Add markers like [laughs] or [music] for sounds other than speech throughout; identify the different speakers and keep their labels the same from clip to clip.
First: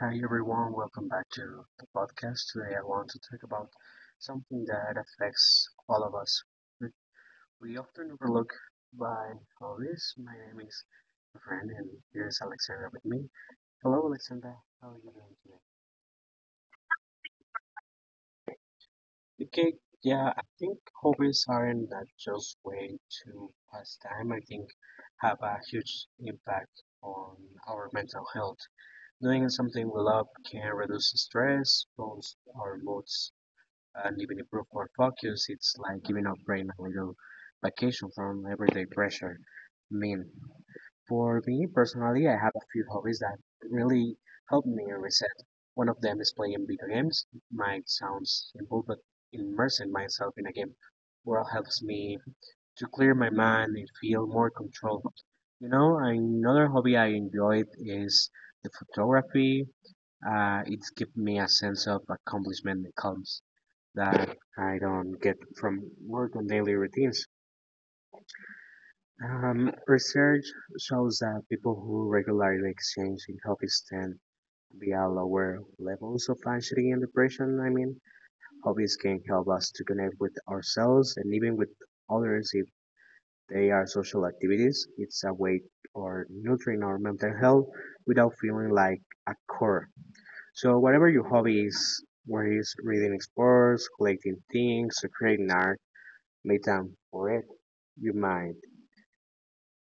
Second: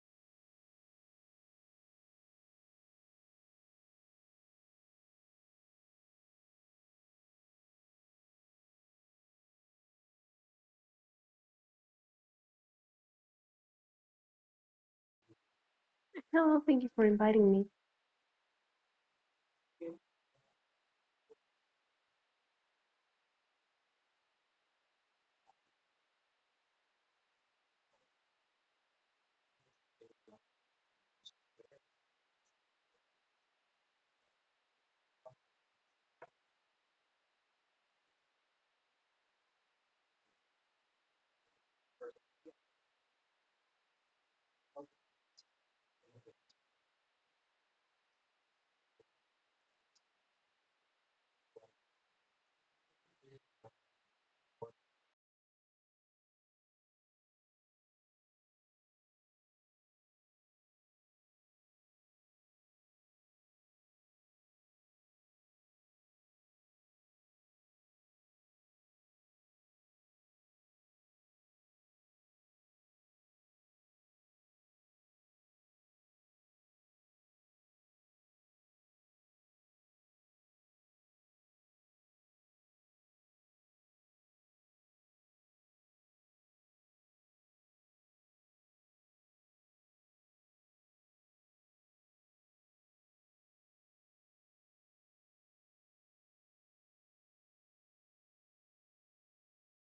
Speaker 1: Hi everyone, welcome back to the podcast. Today I want to talk about something that affects all of us. That we often overlook by hobbies. My name is my friend and here's Alexandra with me. Hello Alexandra, how are you doing today?
Speaker 2: Hello, thank you for inviting me.
Speaker 1: Okay, yeah, I think hobbies aren't that just way to pass time. I think have a huge impact on our mental health. Doing something we love can reduce stress, boost our moods, and even improve our focus. It's like giving our brain a little vacation from everyday pressure. I mean, for me personally, I have a few hobbies that really help me reset. One of them is playing video games. Might sound simple, but immersing myself in a game well helps me to clear my mind and feel more controlled. You know, another hobby I enjoyed is the photography. It gives me a sense of accomplishment and calm that I don't get from work and daily routines. Research shows that people who regularly exchange in hobbies tend to be at lower levels of anxiety and depression. I mean, hobbies can help us to connect with ourselves and even with others if they are social activities. It's a way or nurturing our mental health without feeling like a chore. So, whatever your hobby is, whether it's reading sports, collecting things, or creating art, Metamorph your mind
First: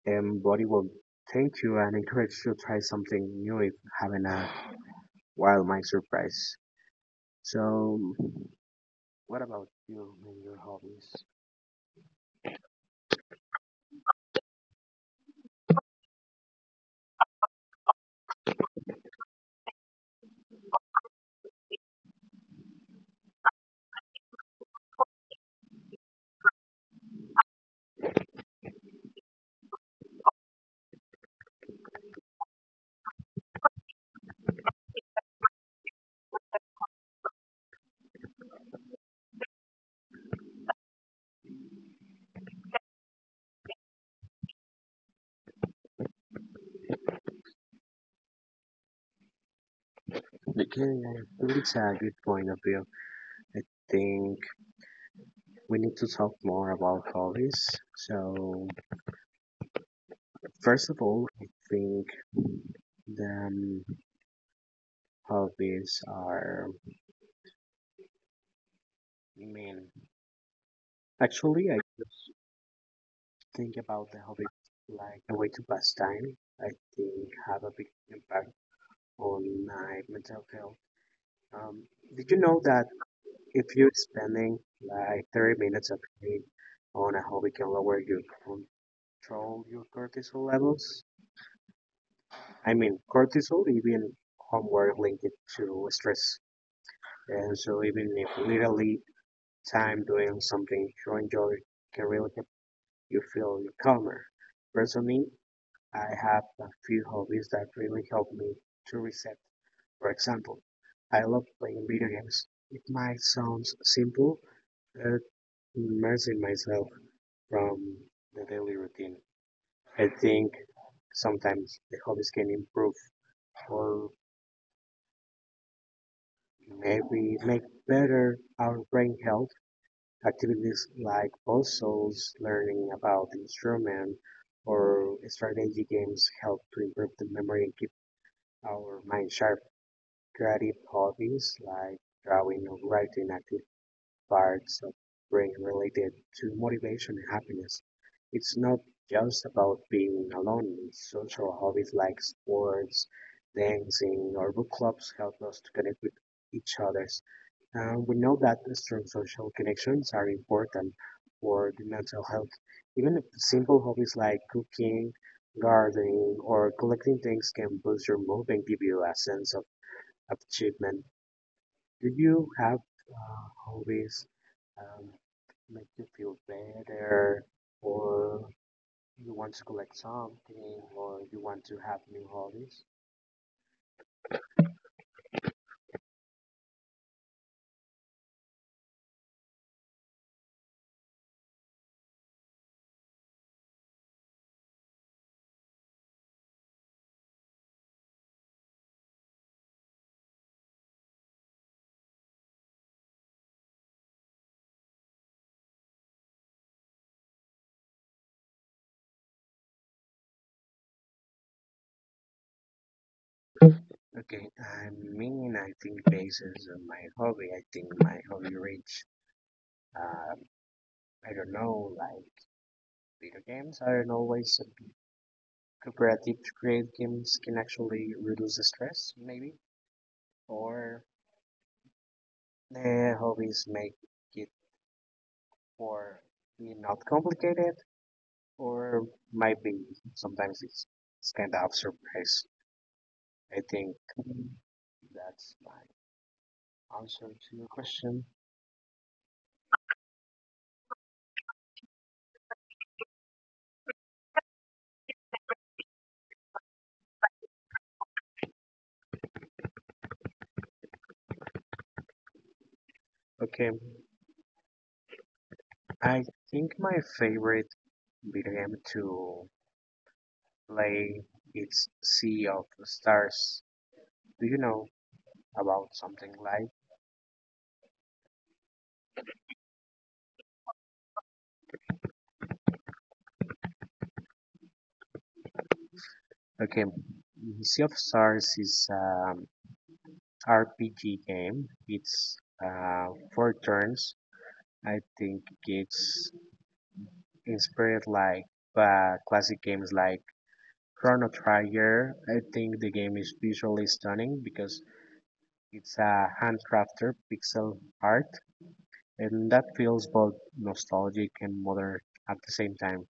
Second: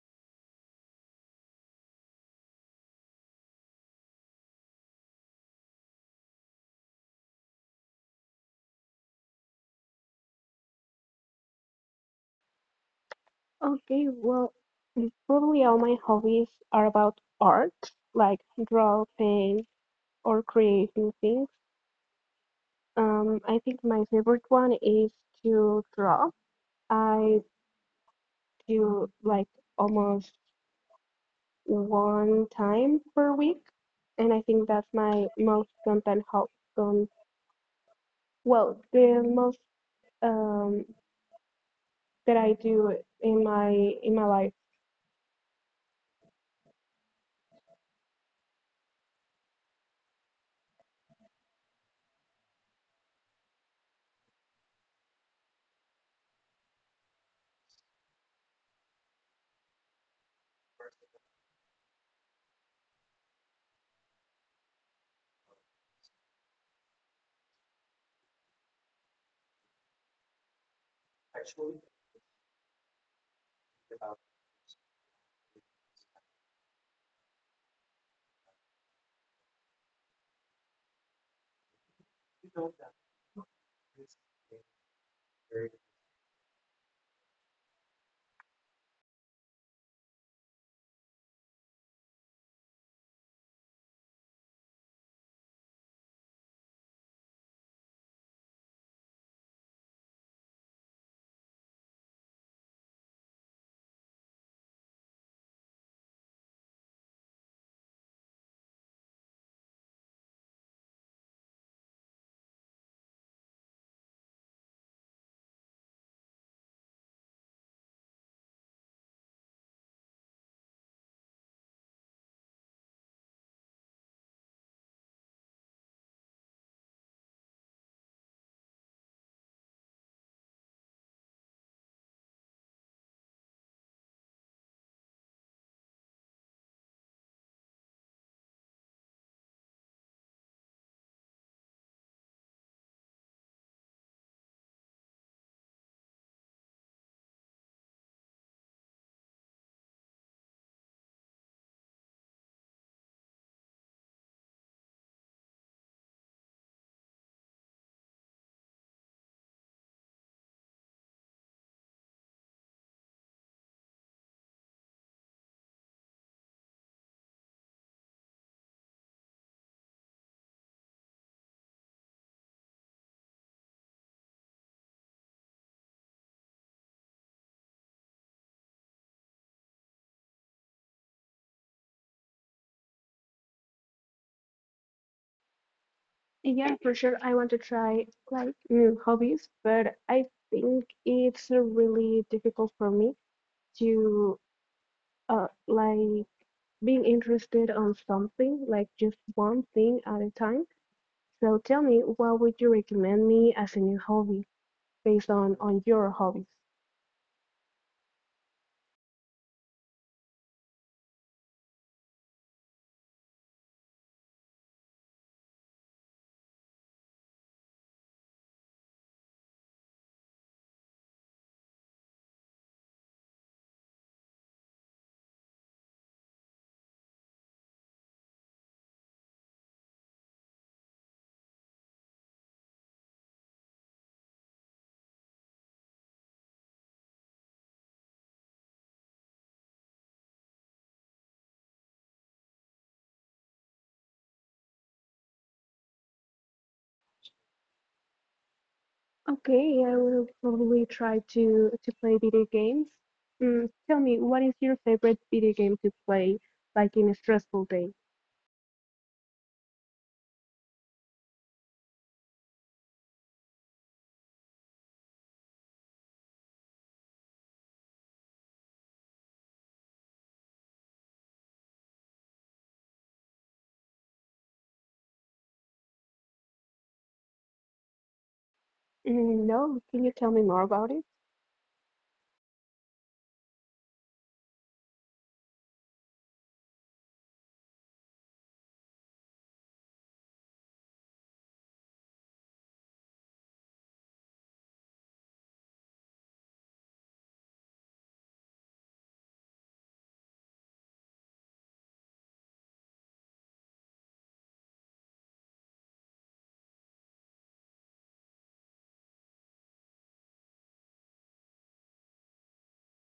Speaker 1: and body will thank you and encourage you to try something new if having a wild mind surprise. So, what about you and your hobbies?
Speaker 2: Okay, well, probably all my hobbies are about art, like draw things or creating things. I think my favorite one is to draw. I do like almost one time per week, and I think that's my most content help. Um, well, the most um, that I do in my life.
Speaker 1: Again, I think it's a good point of view. I think we need to talk more about hobbies. So, first of all, I think the hobbies are mean. Actually, I think about the hobby like a way to pass time, I think have a big impact on my mental health. Um, did you know that if you're spending like 30 minutes of your day on a hobby can lower your control your cortisol levels? I mean, cortisol even homework linked to stress. And so even if literally time doing something you enjoy can really help you feel calmer. Personally, I have a few hobbies that really help me to reset. For example, I love playing video games. It might sound simple, but immersing myself from the daily routine. I think sometimes the hobbies can improve or maybe make better our brain health. Activities like puzzles, learning about instrument, or strategy games help to improve the memory and keep our mind sharp. Creative hobbies like drawing or writing active parts of brain related to motivation and happiness. It's not just about being alone. Social hobbies like sports, dancing, or book clubs help us to connect with each others. And we know that strong social connections are important for the mental health. Even if simple hobbies like cooking, gardening, or collecting things can boost your mood and give you a sense of achievement. Did you have hobbies um, make you feel better, or you want to collect something, or you want to have new hobbies?
Speaker 2: Yeah, for sure. I want to try like new hobbies, but I think it's really difficult for me to like being interested on something, like just one thing at a time. So tell me, what would you recommend me as a new hobby based on your hobbies?
Speaker 1: Okay, I mean, I think basis of my hobby, I think my hobby reach, um, I don't know, like video games aren't always a bit cooperative to create games can actually reduce the stress, maybe, or hobbies make it for me not complicated or might be sometimes it's kind of surprise. I think that's my answer to your question.
Speaker 2: Okay, I will probably try to play video games. Mm, tell me, what is your favorite video game to play, like in a stressful day?
Speaker 1: Okay, I think my favorite video game to play is Sea of Stars. Do you know about something like?
Speaker 2: Mm, no, can you tell me more about it?
Speaker 1: Okay, mm, Sea of Stars is RPG game. It's uh, four turns. I think it's inspired like by classic games like Chrono Trigger. I think the game is visually stunning because it's a handcrafted pixel art, and that feels both nostalgic and modern at the same time.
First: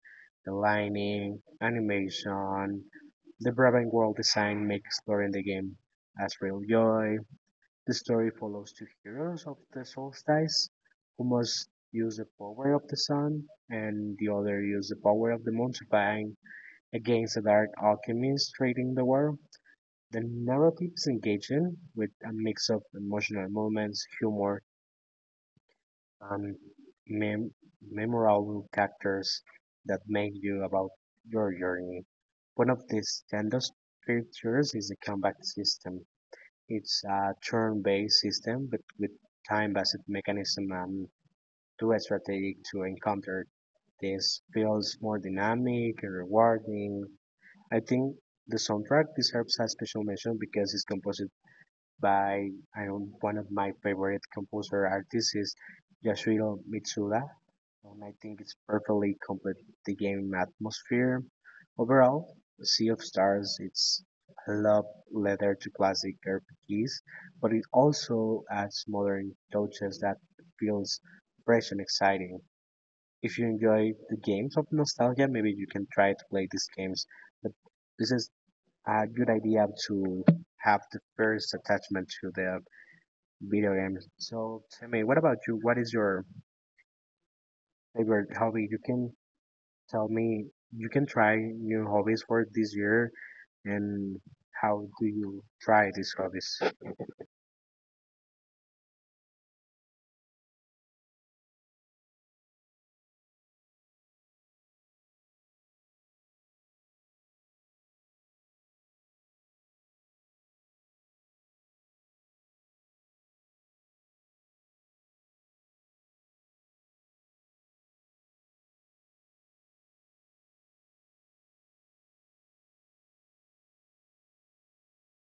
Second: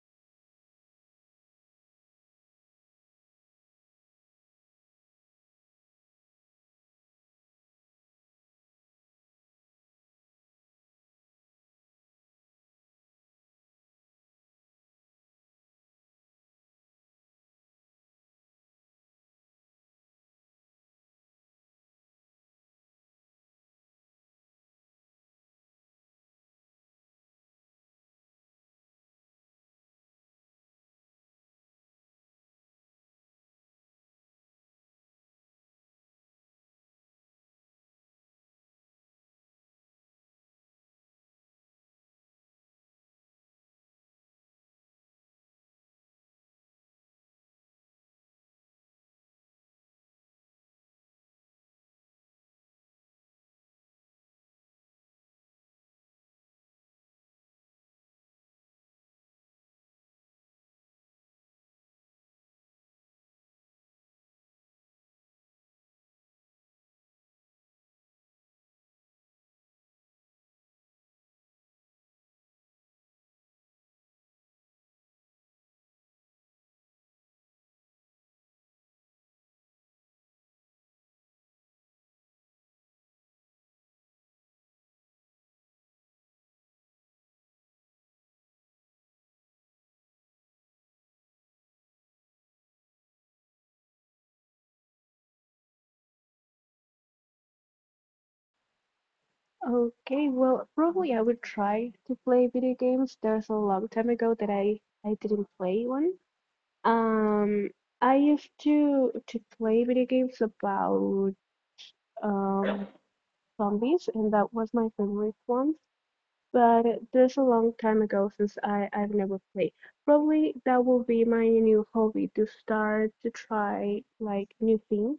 Speaker 1: The lighting, animation, the Brabant world design make exploring the game a real joy. The story follows two heroes of the solstice, who must use the power of the sun, and the other use the power of the moon to fight against the dark alchemist trading the world. The narrative is engaging, with a mix of emotional moments, humor, and mem- memorable characters that make you about your journey. One of these standout features is the combat system. It's a turn-based system, but with time-based mechanism and too strategic to encounter. This feels more dynamic and rewarding. I think the soundtrack deserves a special mention because it's composed by I don't, one of my favorite composer artists is Yasuhiro Mitsuda, and I think it's perfectly complete the game atmosphere. Overall, Sea of Stars it's a love letter to classic RPGs, but it also adds modern touches that feels fresh and exciting. If you enjoy the games of nostalgia, maybe you can try to play these games. But this is a good idea to have the first attachment to the video games. So tell me, what about you? What is your favorite hobby? You can tell me, you can try new hobbies for this year, and how do you try these hobbies?
Speaker 2: Okay, well, probably I would try to play video games. There's a long time ago that I didn't play one. Um, I used to play video games about um zombies, and that was my favorite one. But there's a long time ago since I've never played. Probably that will be my new hobby to start to try like new things.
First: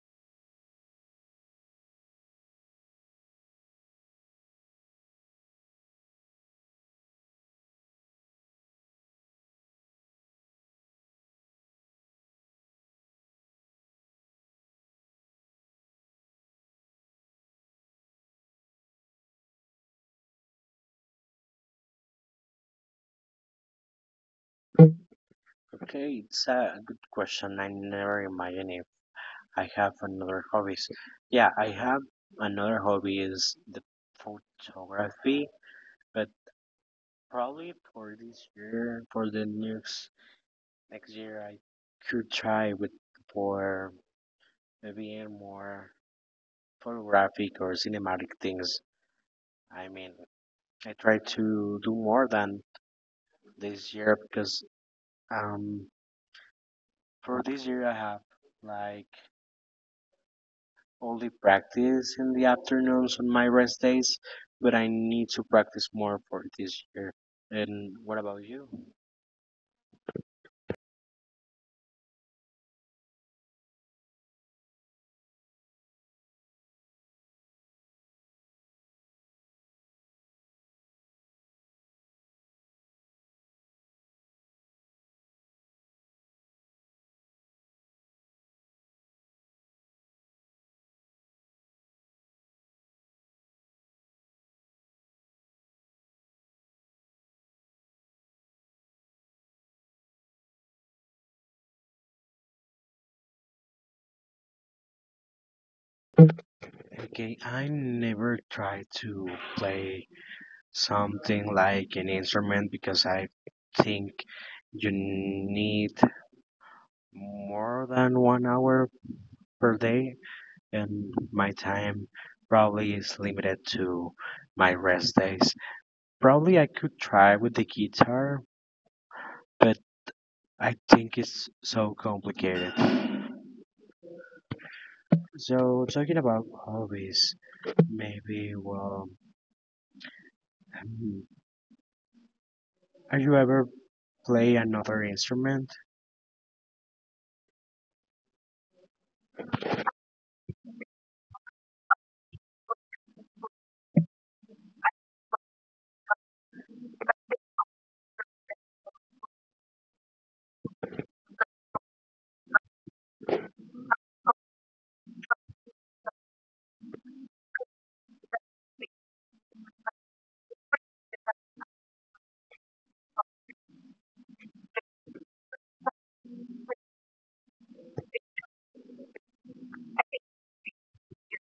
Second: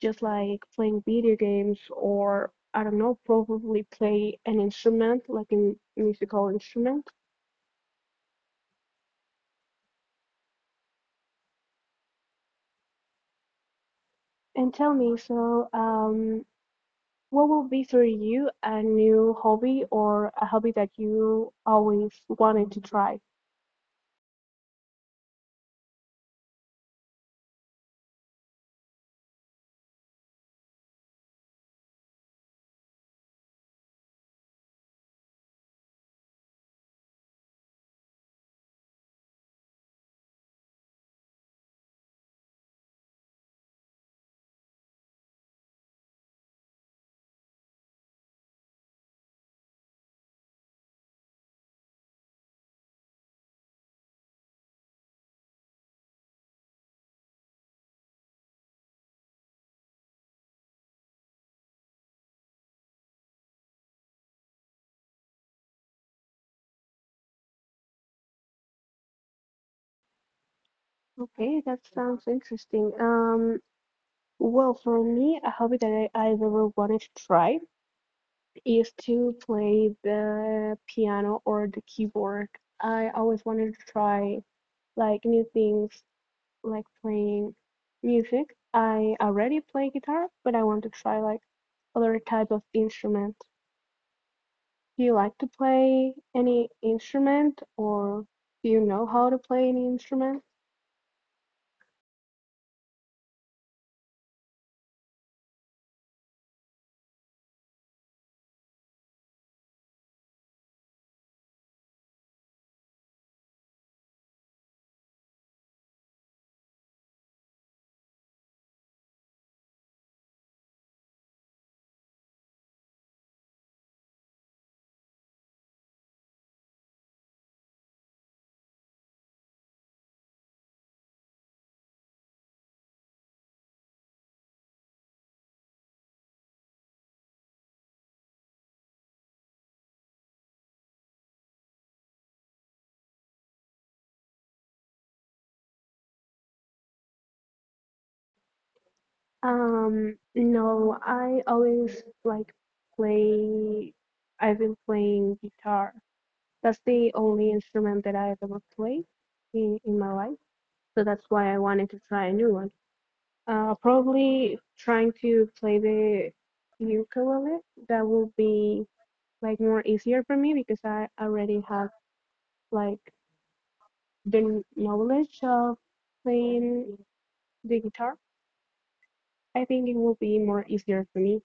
Speaker 2: Just like playing video games or I don't know, probably play an instrument, like a musical instrument. And tell me, so what will be for you a new hobby or a hobby that you always wanted to try?
Speaker 1: Okay, it's a good question. I never imagined if I have another hobbies. Yeah, I have another hobby is the photography, but probably for this year, for the next year, I could try with for maybe more photographic or cinematic things. I mean, I try to do more than this year because um, for this year I have like only practice in the afternoons on my rest days, but I need to practice more for this year. And what about you?
Speaker 2: Okay, that sounds interesting. Well, for me, a hobby that I've ever wanted to try is to play the piano or the keyboard. I always wanted to try like new things like playing music. I already play guitar, but I want to try like other type of instrument. Do you like to play any instrument or do you know how to play any instrument?
Speaker 1: Okay, I never try to play something like an instrument because I think you need more than 1 hour per day and my time probably is limited to my rest days. Probably I could try with the guitar, but I think it's so complicated. So talking about hobbies, maybe well, hmm, are you ever play another instrument?
Speaker 2: No, I always like play, I've been playing guitar. That's the only instrument that I've ever played in my life. So that's why I wanted to try a new one. Probably trying to play the ukulele. That will be like more easier for me because I already have like the knowledge of playing the guitar. I think it will be more easier for me.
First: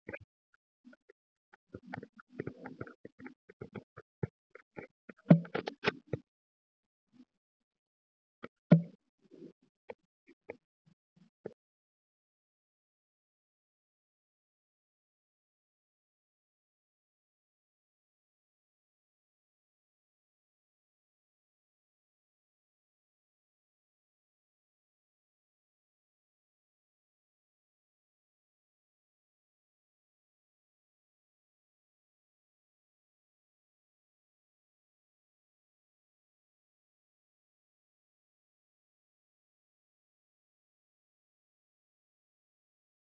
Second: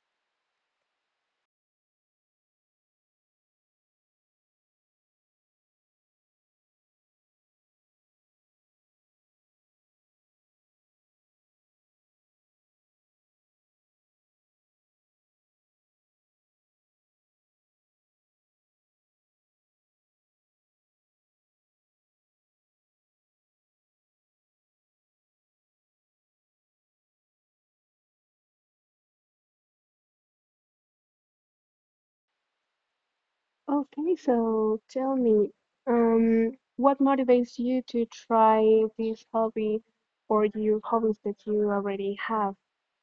Speaker 2: Okay, so tell me, um, what motivates you to try this hobby or your hobbies that you already have?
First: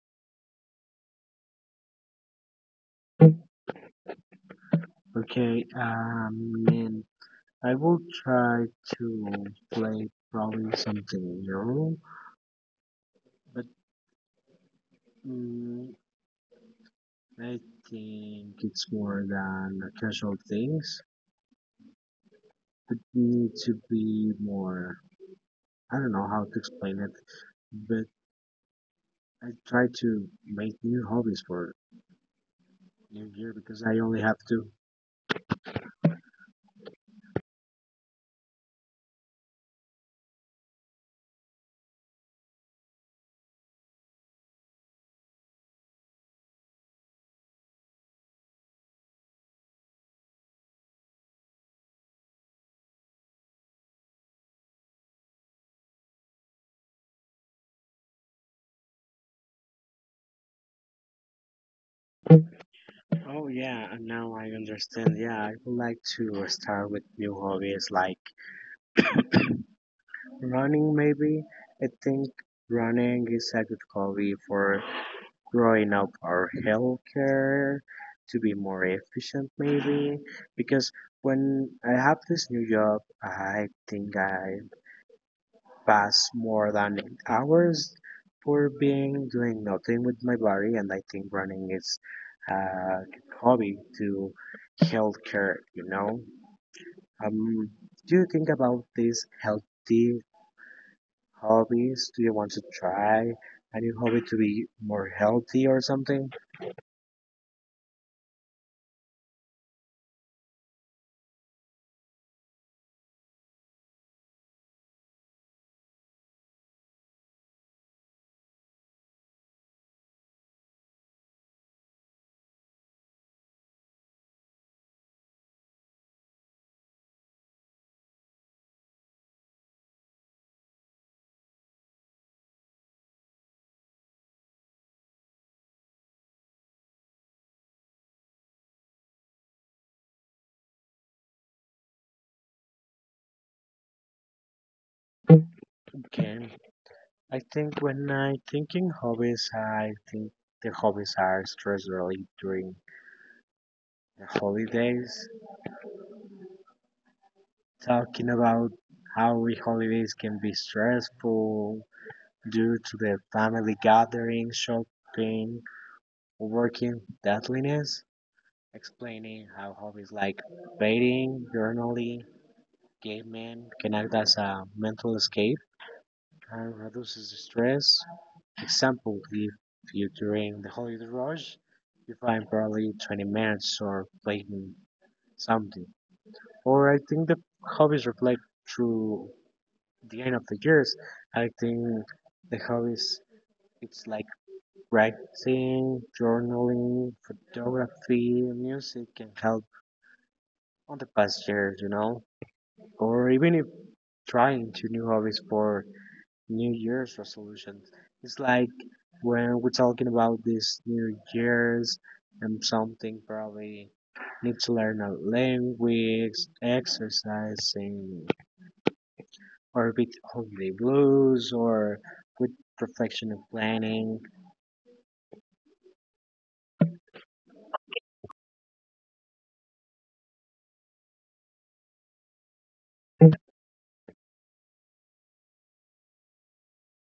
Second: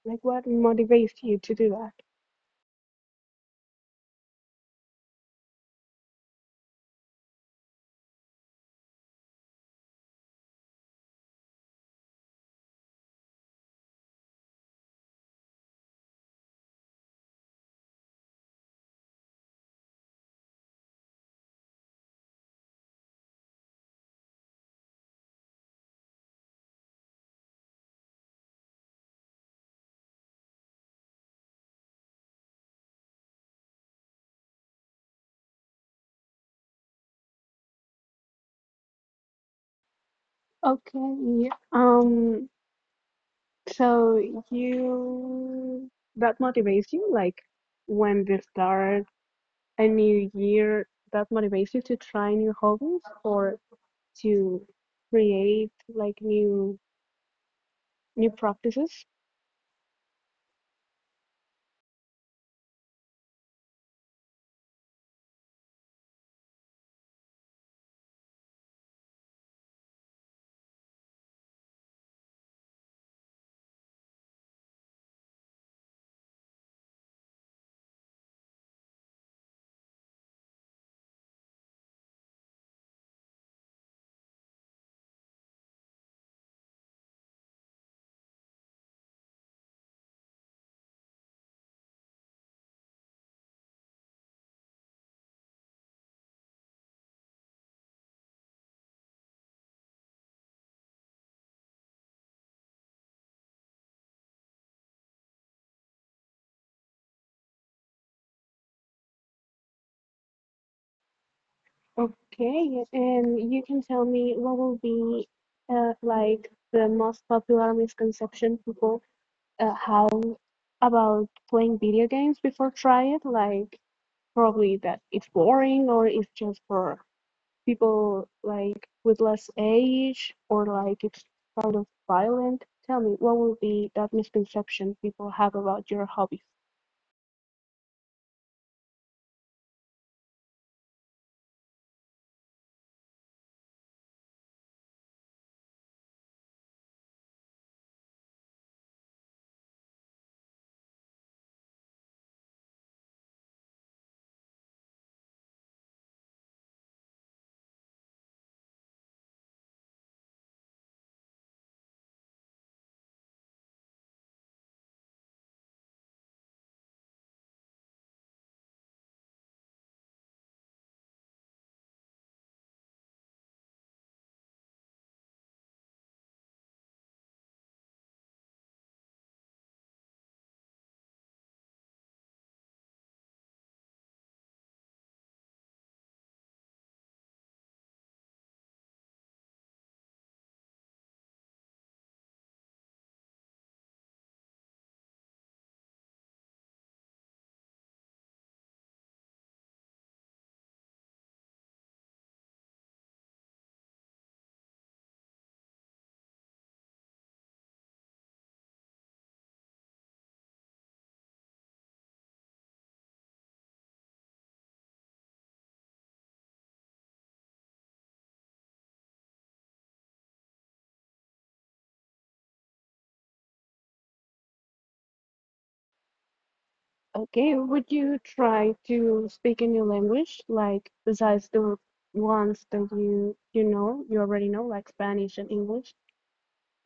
Speaker 2: Like, what motivates you to do that?
Speaker 1: Okay, and I will try to play probably something new, but mm, I think it's more than casual things. It needs to be more. I don't know how to explain it, but I try to make new hobbies for New Year because I only have two.
Speaker 2: Okay, so you that motivates you like when they start a new year that motivates you to try new hobbies or to create like new practices.
Speaker 1: Oh yeah, and now I understand. Yeah, I would like to start with new hobbies like running. Maybe I think running is a good hobby for growing up our healthcare to be more efficient. Maybe because when I have this new job, I think I past more than 8 hours for being doing nothing with my body, and I think running is a good hobby to healthcare. You know, um, do you think about these healthy hobbies? Do you want to try a new hobby to be more healthy or something?
Speaker 2: Okay, and you can tell me what will be like the most popular misconception people have about playing video games before try it, like probably that it's boring or it's just for people like with less age or like it's kind of violent? Tell me, what will be that misconception people have about your hobbies?
Speaker 1: Okay, I think when I thinking hobbies, I think the hobbies are stress relief during the holidays. Talking about how we holidays can be stressful due to the family gatherings, shopping, working deadliness, explaining how hobbies like painting, journaling, gaming can act as a mental escape and reduces the stress. Example, if you during the holiday rush, you find probably 20 minutes or playing something. Or I think the hobbies reflect through the end of the years. I think the hobbies it's like writing, journaling, photography, music can help on the past years, you know, or even if trying two new hobbies for New Year's resolutions. It's like when we're talking about this New Year's and something probably need to learn a language, exercising, or with holiday blues or with reflection and planning.
Speaker 2: Okay, would you try to speak a new language, like besides the ones that you know, you already know, like Spanish and English?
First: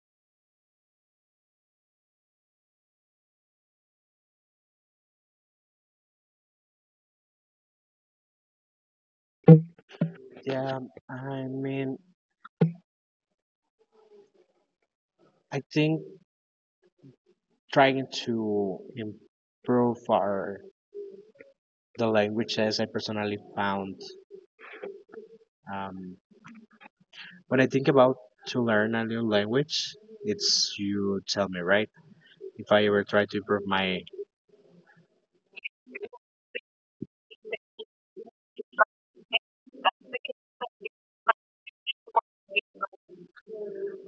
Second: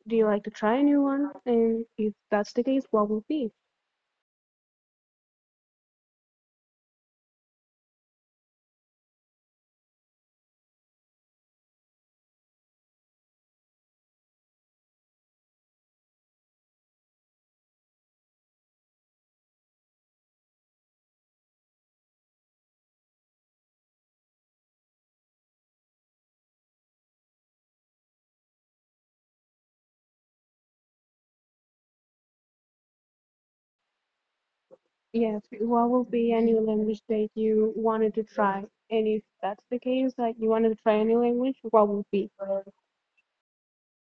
Speaker 2: Do you like to try a new one? And if that's the case, what will be?
Speaker 1: Yeah, I mean, I think trying to improve our the languages I personally found. Um, when I think about to learn a new language, it's you tell me, right? If I ever try to improve my
Speaker 2: Yes, what will be a new language that you wanted to try? And if that's the case, like you wanted to try a new language, what will be?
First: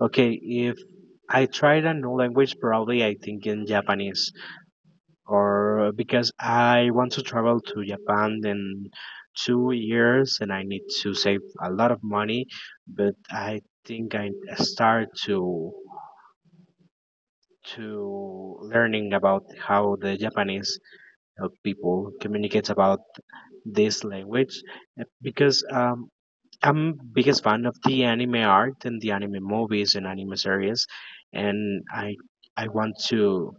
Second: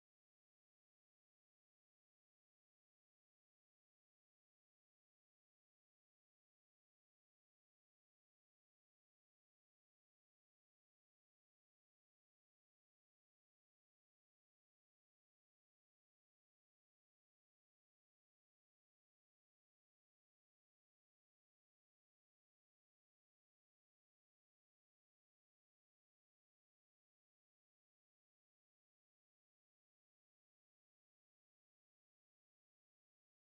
Speaker 1: okay, if I tried a new language, probably I think in Japanese. Or because I want to travel to Japan in 2 years and I need to save a lot of money, but I think I start to learning about how the Japanese people communicates about this language because I'm biggest fan of the anime art and the anime movies and anime series and I want to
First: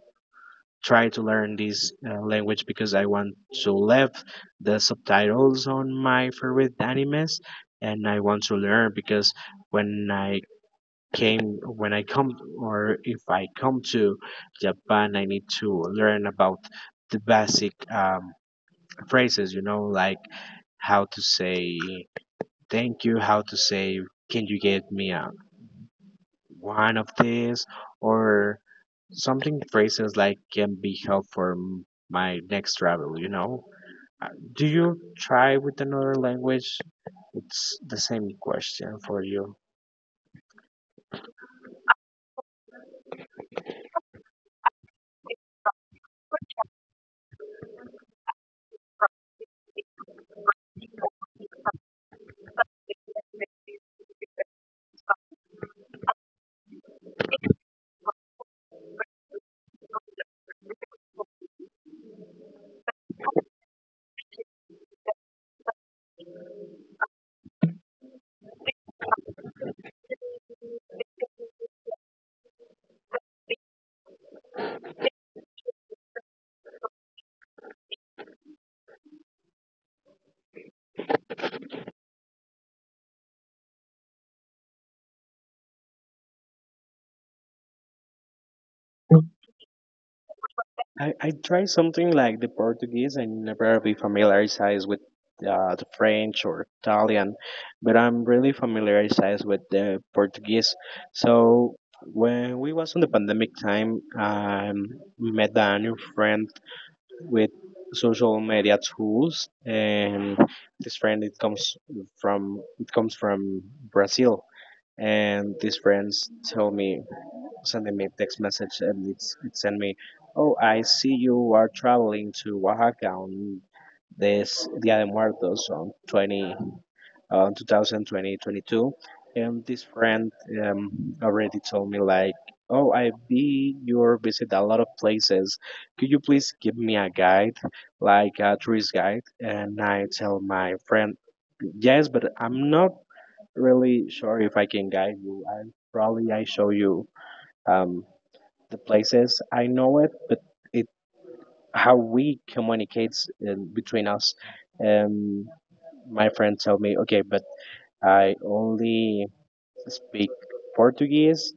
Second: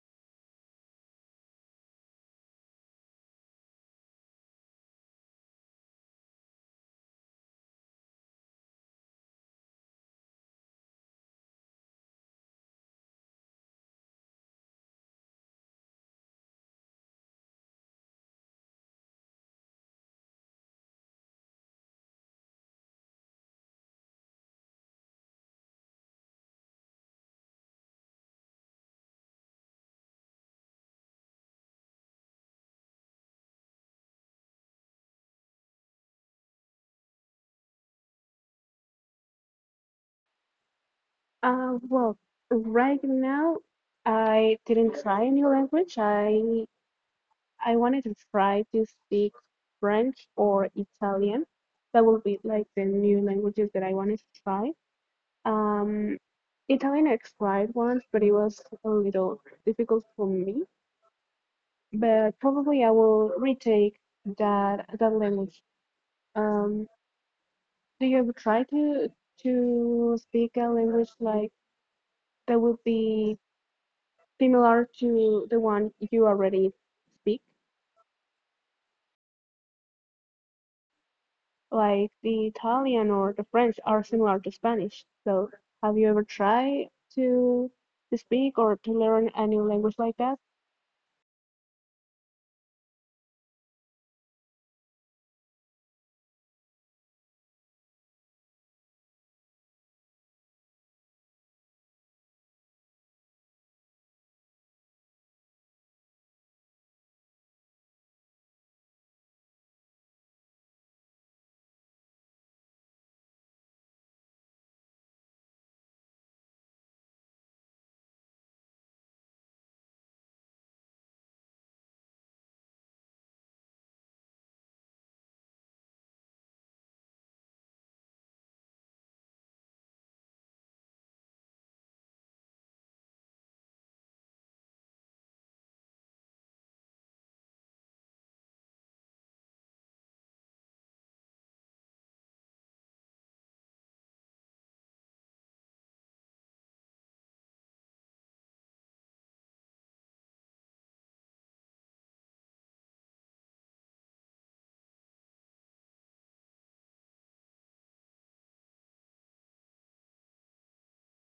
Speaker 1: try to learn this language because I want to leave the subtitles on my favorite animes and I want to learn because when I came when I come or if I come to Japan I need to learn about the basic phrases you know like how to say thank you, how to say can you get me a one of this or something phrases like can be helpful for my next travel you know. Do you try with another language, it's the same question for you.
Speaker 2: Well, right now I didn't try a new language. I wanted to try to speak French or Italian. That will be like the new languages that I wanted to try. Um, Italian I tried once, but it was a little difficult for me. But probably I will retake that language. Um, do you ever try to speak a language like that would be similar to the one you already speak. Like the Italian or the French are similar to Spanish. So, have you ever tried to to speak or to learn a new language like that?
Speaker 1: I try something like the Portuguese. I never be familiarized with the French or Italian, but I'm really familiarized with the Portuguese. So when we was on the pandemic time, I met a new friend with social media tools, and this friend it comes from Brazil. And these friends tell me, sending me text message, and it sent me, oh, I see you are traveling to Oaxaca on this Dia de Muertos on 20 2020 22. And this friend um, already told me like, oh, I be your visit a lot of places, could you please give me a guide, like a tourist guide. And I tell my friend, yes, but I'm not really sure if I can guide you. I probably I show you um, the places I know it. But it, how we communicates between us. um, my friend told me, okay, but I only speak Portuguese.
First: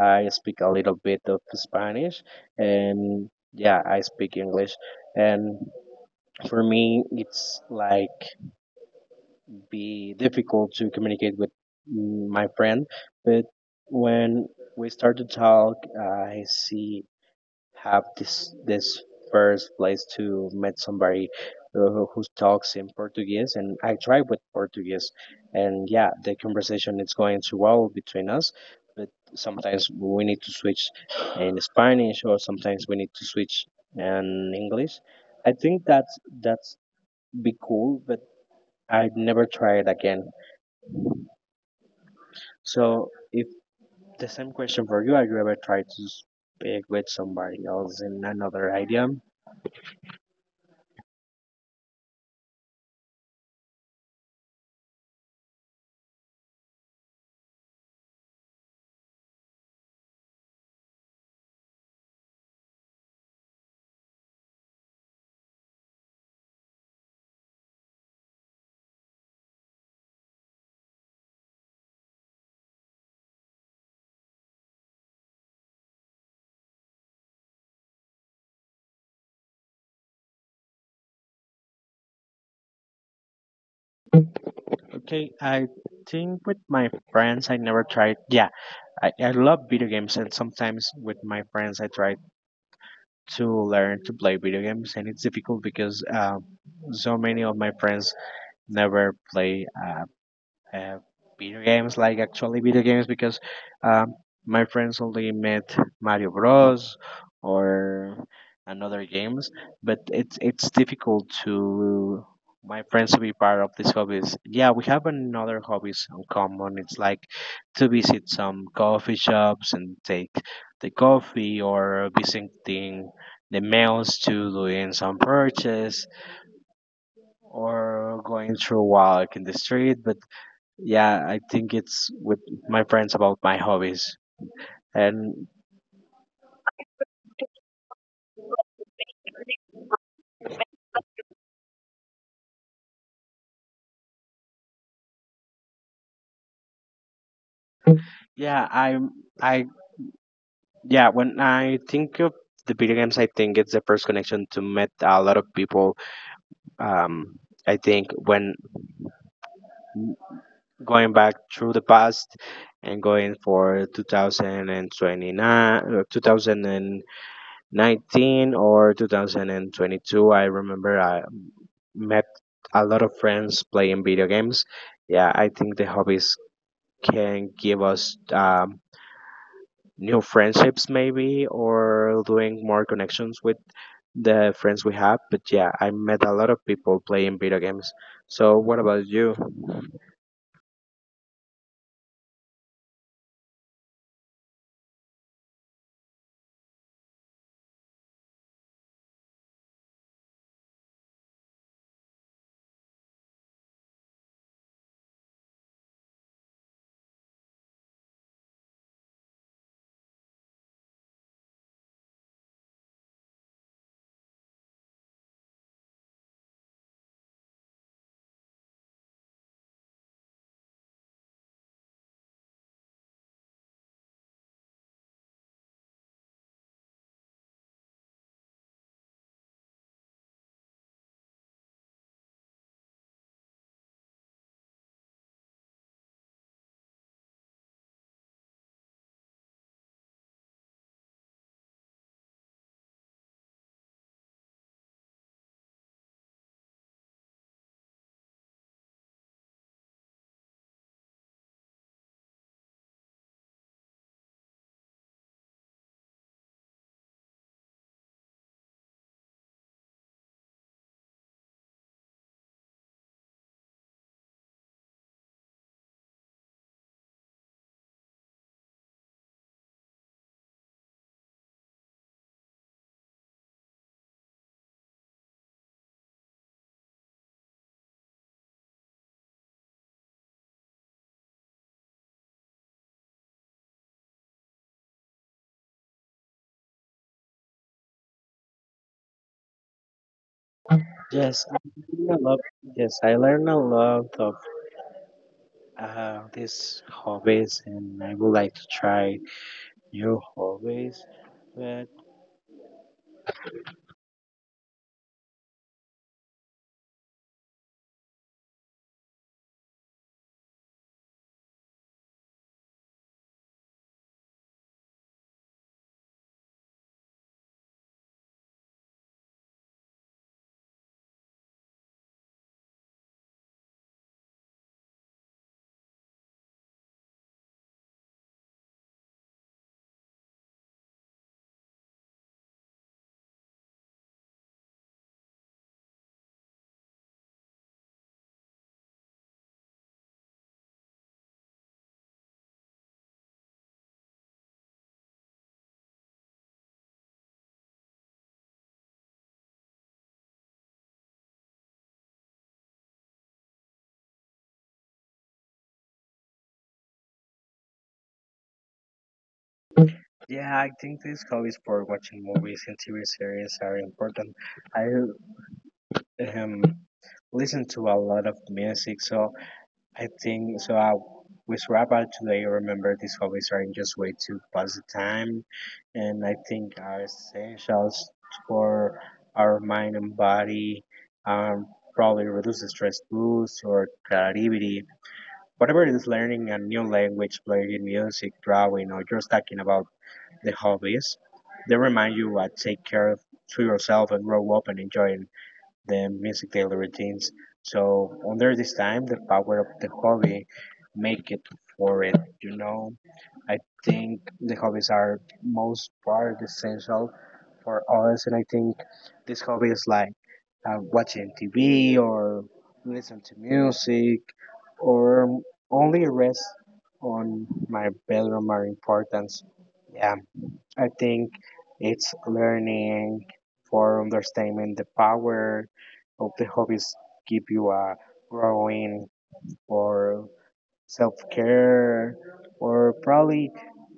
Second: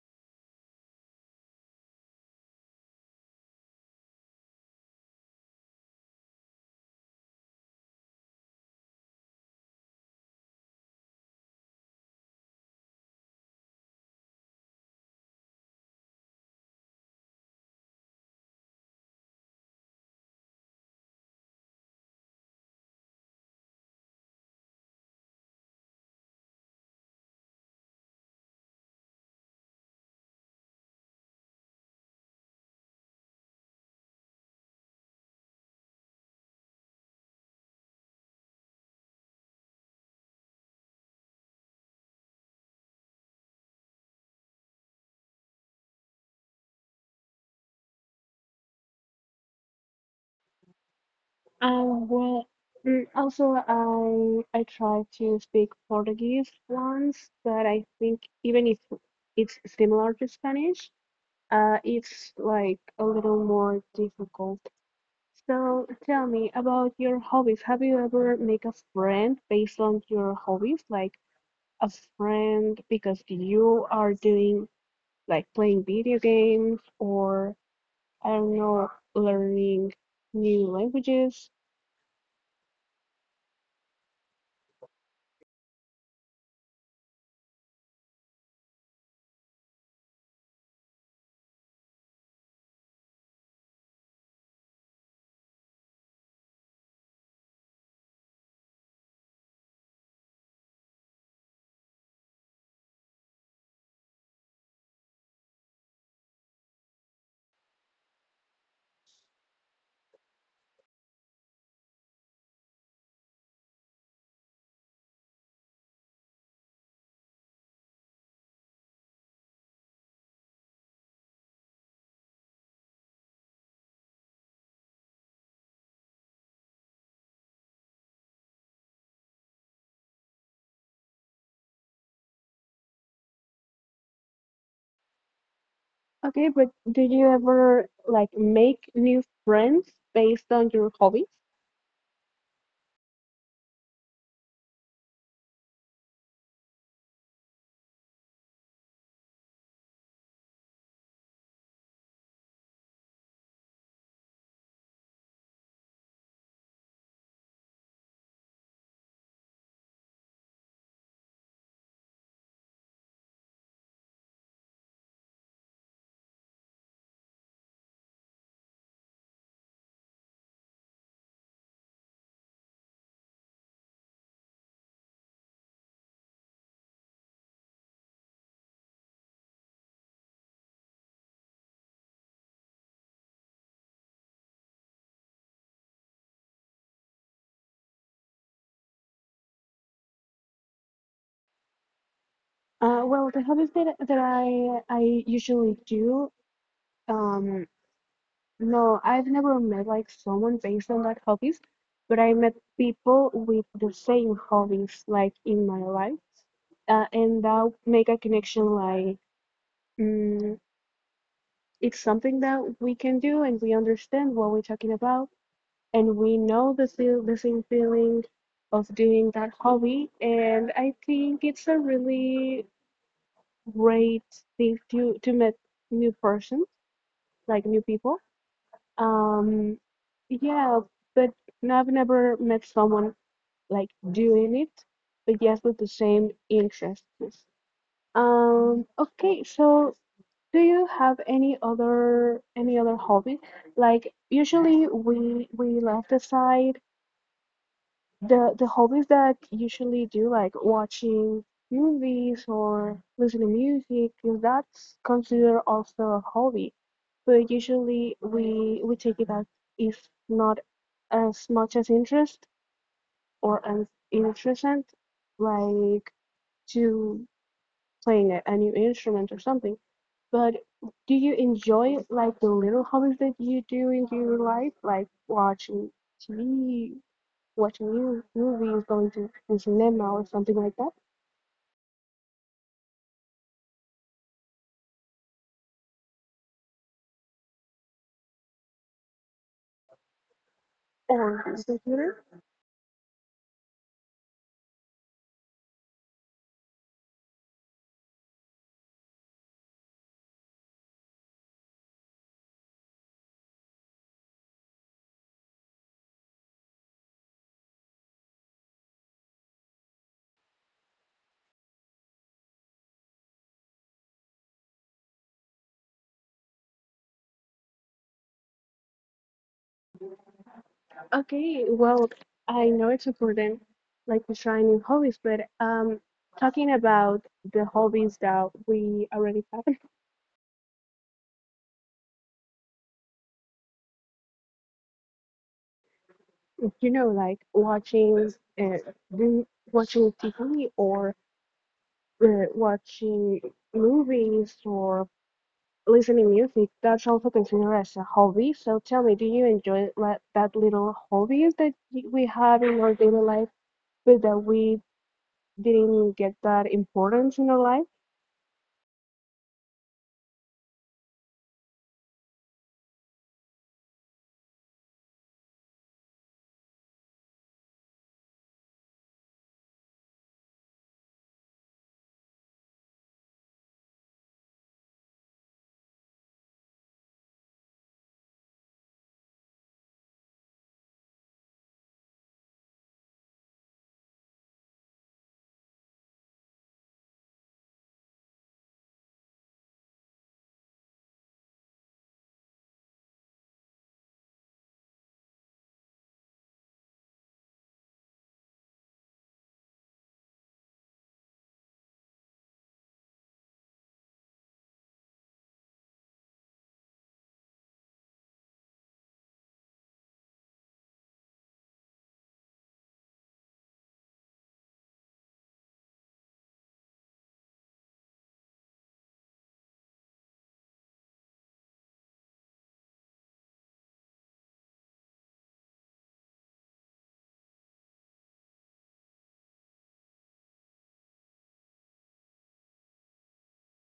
Speaker 1: I speak a little bit of Spanish, and yeah, I speak English. And for me, it's like be difficult to communicate with, my friend. But when we start to talk, I see have this first place to meet somebody who talks in Portuguese, and I try with Portuguese, and yeah, the conversation is going too well between us. But sometimes we need to switch in Spanish, or sometimes we need to switch in English. I think that's be cool, but I'd never try it again. So if the same question for you, have you ever tried to speak with somebody else in another idea?
Speaker 2: Well, also I tried to speak Portuguese once, but I think even if it's similar to Spanish, it's like a little more difficult. So tell me about your hobbies. Have you ever make a friend based on your hobbies? Like a friend because you are doing like playing video games or I don't know, learning new languages.
Speaker 1: Okay, I think with my friends I never tried. Yeah, I love video games, and sometimes with my friends I try to learn to play video games, and it's difficult because so many of my friends never play. Uh, Video games, like actually video games, because um, my friends only met Mario Bros. Or another games, but it's difficult to my friends to be part of these hobbies. Yeah, we have another hobbies in common. It's like to visit some coffee shops and take the coffee, or visiting the malls to doing some purchase, or going through a walk in the street. But yeah, I think it's with my friends about my hobbies. And
Speaker 2: Okay, but did you ever like make new friends based on your hobbies?
Speaker 1: yeah, I yeah, when I think of the video games, I think it's the first connection to met a lot of people. Um, I think when going back through the past and going for 2029 2019 or 2022, I remember I met a lot of friends playing video games. Yeah, I think the hobbies can give us new friendships maybe, or doing more connections with the friends we have. But yeah, I met a lot of people playing video games. So what about you?
Speaker 2: Well, the hobbies that I usually do, um no, I've never met like someone based on that hobbies, but I met people with the same hobbies like in my life, and that make a connection like, mm, it's something that we can do and we understand what we're talking about and we know the feel the same feeling of doing that hobby and I think it's a really great thing to meet new persons like new people. Um, yeah, but no, I've never met someone like doing it, but yes, with the same interests. Okay, so do you have any other hobby? Like usually we left aside the hobbies that I usually do, like watching movies or listening to music, 'cause that's considered also a hobby. But usually we take it as if not as much as interest or as interesting, like to playing a new instrument or something. But do you enjoy like the little hobbies that you do in your life, like watching TV, watching new movies, going to the cinema or something like that,
Speaker 1: Yes,
Speaker 2: or
Speaker 1: I
Speaker 2: is it
Speaker 1: learn a
Speaker 2: theater?
Speaker 1: lot. Yes, I learn a lot of these hobbies, and I would like to try new hobbies. But
Speaker 2: Okay, well, I know it's important, like to try new hobbies, but talking about the hobbies that we already have, [laughs] you know, like watching, uh, do- watching TV or watching movies or listening music. That's also considered as a hobby. So tell me, do you enjoy like, that little hobbies that we have in our daily life? But that we didn't get that importance in our life.
Speaker 1: yeah, I think these hobbies for watching movies and TV series are important. I um, listen to a lot of music, so I think so. I, with rap today, I remember these hobbies are just way to pass the time, and I think are essentials for our mind and body. Um, Probably reduce the stress, boost or creativity. Whatever it is, learning a new language, playing music, drawing, or just talking about the hobbies, they remind you what take care of to yourself and grow up and enjoy the music daily routines. So under this time, the power of the hobby, make it for it. You know, I think the hobbies are most part essential for us, and I think this hobby is like watching TV or listen to music, or only rest on my bedroom, are important. Yeah, I think it's learning for understanding the power of the hobbies, give you a growing or self care, or probably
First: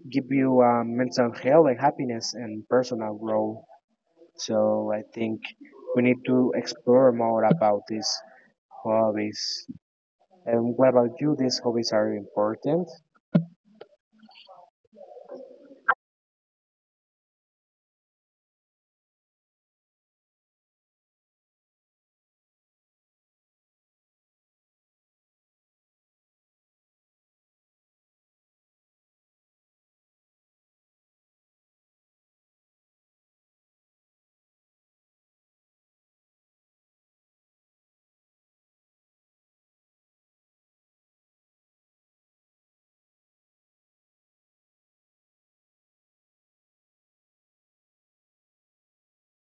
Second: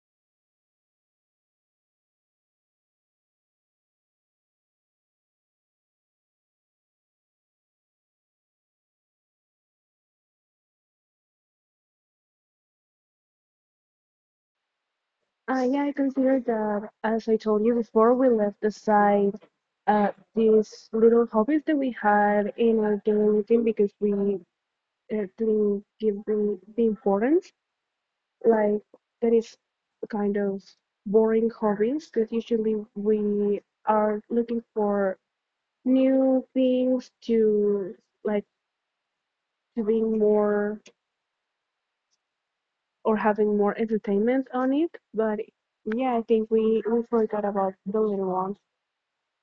Speaker 1: give you a mental health and happiness and personal growth. So I think we need to explore more about these hobbies. And what about you? These hobbies are important.
Speaker 2: Yeah, I consider that, as I told you before, we left aside these little hobbies that we had in our daily routine because we didn't give the importance. Like, that is kind of boring hobbies because usually we are looking for new things to like to be more or having more entertainment on it. But yeah, I think we forgot about the little ones.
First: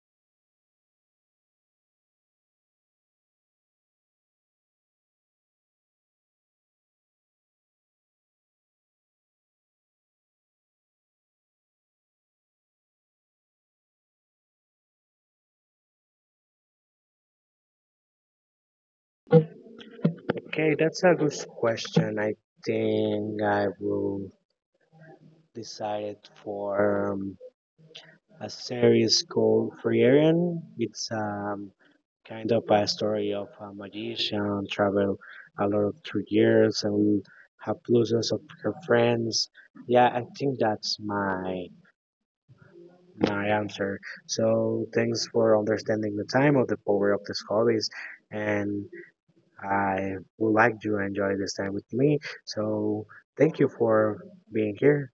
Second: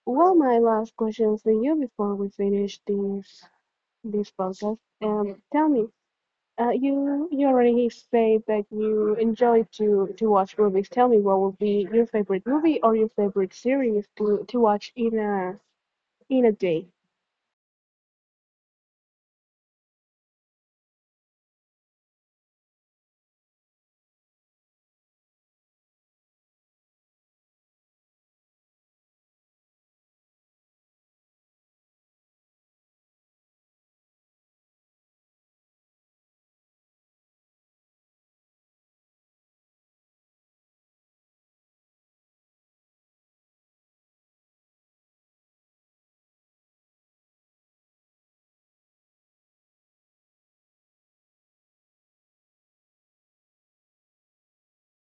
Speaker 2: Well, my last question for you before we finish this podcast. Tell me, you you already said that you enjoy to watch movies. Tell me, what would be your favorite movie or your favorite series to watch in a day?
Speaker 1: Okay, that's a good question. I think I will decided for a series called Free. It's kind of a story of a magician travel a lot through years and have losses of her friends. Yeah, I think that's my my answer. So thanks for understanding the time of the power of these hobbies, and I would like you to enjoy this time with me. So thank you for being here.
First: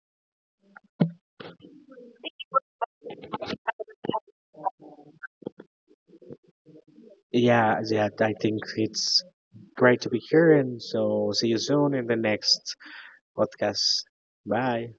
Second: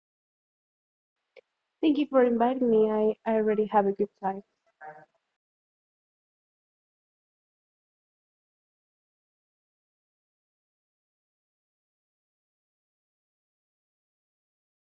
Speaker 2: Thank you for inviting me. I already have a good time.
Speaker 1: Yeah, yeah, I think it's great to be here. And so see you soon in the next podcast. Bye.